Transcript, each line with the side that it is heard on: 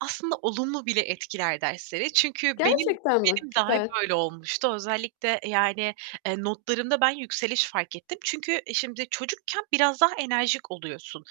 right: Aslında olumlu bile etkiler dersleri çünkü benim
left: Gerçekten mi?
right: benim dahi
left: Süper!
right: böyle olmuştu. Özellikle, yani, eee, notlarımda ben yükseliş fark ettim. Çünkü e, şimdi çocukken biraz daha enerjik oluyorsun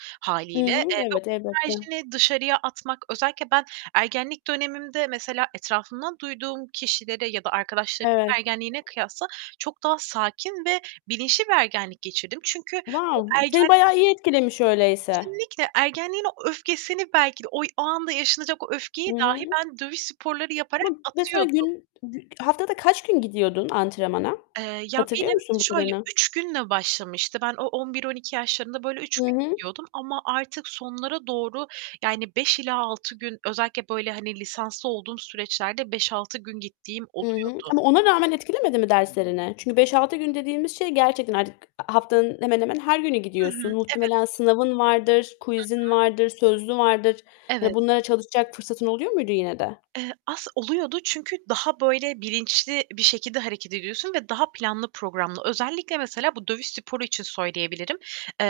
left: I
right: hâliyle.
left: hı.
right: Eee, ve o
left: Evet, elbette.
right: enerjini dışarıya atmak Özellikle ben ergenlik dönemimde mesela etrafımdan duyduğum kişilere ya da arkadaşlarımın
left: Evet.
right: ergenliğine kıyasla çok daha sakin ve bilinçli bir ergenlik geçirdim. Çünkü o
left: Wow! B seni
right: ergenliği
left: bayağı iyi etkilemiş öyleyse!
right: Kesinlikle! Ergenliğin o öfkesini belki de oy o anda yaşanacak o
left: I
right: öfkeyi dahi
left: hı.
right: ben dövüş sporları yaparak
left: Ama, mesela
right: atıyordum.
left: gün gü haftada kaç gün gidiyordun antrenmana?
right: Eee, ya,
left: Hatırlıyor
right: benim
left: musun bu
right: şöyle
left: kadarını?
right: 3 günle başlamıştı. Ben o 11-12 yaşlarında, böyle, 3
left: Hı
right: gün
left: hı.
right: gidiyordum ama artık sonlara doğru, yani 5 ila 6 gün özellikle, böyle, hani, lisanslı olduğum süreçlerde 5-6 gün gittiğim
left: I hı.
right: oluyordu.
left: Ama ona rağmen etkilemedi mi derslerini? Çünkü 5-6 gün dediğimiz şey gerçekten artık a haftanın hemen hemen her günü
right: Hı hı.
left: gidiyorsun. Muhtemelen
right: Evet.
left: sınavın vardır,
right: Hı
left: quiz'in
right: hı.
left: vardır, sözlü vardır.
right: Evet.
left: Hani, bunlara çalışacak fırsatın oluyor muydu yine de?
right: Eee, as oluyordu çünkü daha, böyle, bilinçli bir şekilde hareket ediyorsun ve daha planlı programlı. Özellikle, mesela, bu dövüş sporu için söyleyebilirim.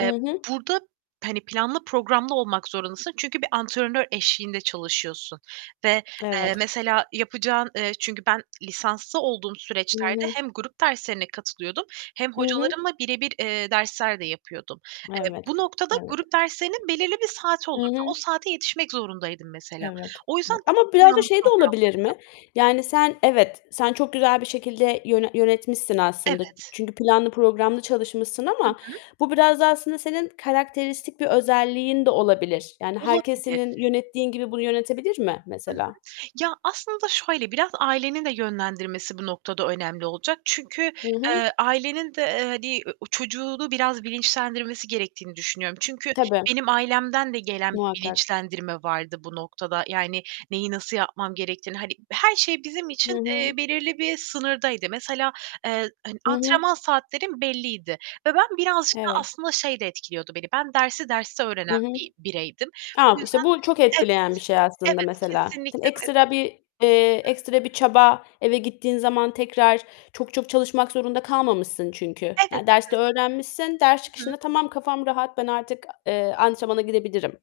left: I hı.
right: burada, hani, planlı programlı olmak zorundasın çünkü bir antrenör eşliğinde çalışıyorsun ve, eee,
left: Evet.
right: mesela yapacağın Eee, çünkü ben lisanslı olduğum
left: I
right: süreçlerde
left: hı.
right: hem grup derslerine katılıyordum hem
left: Hı hı.
right: hocalarımla birebir, eee, dersler de yapıyordum. Eee,
left: Evet.
right: bu noktada
left: Evet.
right: grup derslerinin belirli bir saati
left: I
right: olurdu. O
left: hı.
right: saate yetişmek zorundaydım mesela.
left: Evet.
right: O yüzden
left: Evet.
right: daha
left: Ama biraz da
right: planlı,
left: şey de
right: programlıydım.
left: olabilir mi? Yani, sen evet, sen çok güzel bir şekilde yöne yönetmişsin aslında.
right: Evet.
left: Çünkü planlı programlı çalışmışsın
right: Hı
left: ama
right: hı.
left: bu biraz da aslında senin karakteristik bir özelliğin de olabilir. Yani, herkes
right: Olabilir.
left: senin yönettiğin gibi bunu yönetebilir mi
right: Hı hı.
left: mesela?
right: Ya, aslında şöyle, biraz ailenin de yönlendirmesi bu noktada önemli olacak. Çünkü,
left: Hı hı.
right: eee, ailenin de, eee, hani, o çocuğunu biraz bilinçlendirmesi gerektiğini düşünüyorum. Çünkü
left: Tabii.
right: benim ailemden de gelen bir
left: Muhakkak.
right: bilinçlendirme vardı bu noktada. Yani, neyi nasıl yapmam gerektiğini hani, her şey bizim
left: Hı
right: için, eee,
left: hı.
right: belirli bir sınırdaydı. Mesela, eee, hani,
left: I hı.
right: antrenman saatlerim belliydi ve ben birazcık da
left: Evet.
right: aslında şey de etkiliyordu beni: Ben dersi derste
left: Hı
right: öğrenen
left: hı.
right: bir bireydim. Bu
left: Tamam,
right: yüzden
left: işte, bu çok
right: Evet,
left: etkileyen bir şey aslında,
right: evet!
left: mesela. Seni
right: Kesinlikle ve
left: ekstra bir eee, ekstra bir çaba eve gittiğin zaman tekrar çok çok çalışmak zorunda kalmamışsın çünkü,
right: Evet,
left: yani, derste
right: evet!
left: öğrenmişsin, ders
right: Hı hı.
left: çıkışında, "Tamam, kafam rahat, ben artık, eee, antrenmana gidebilirim."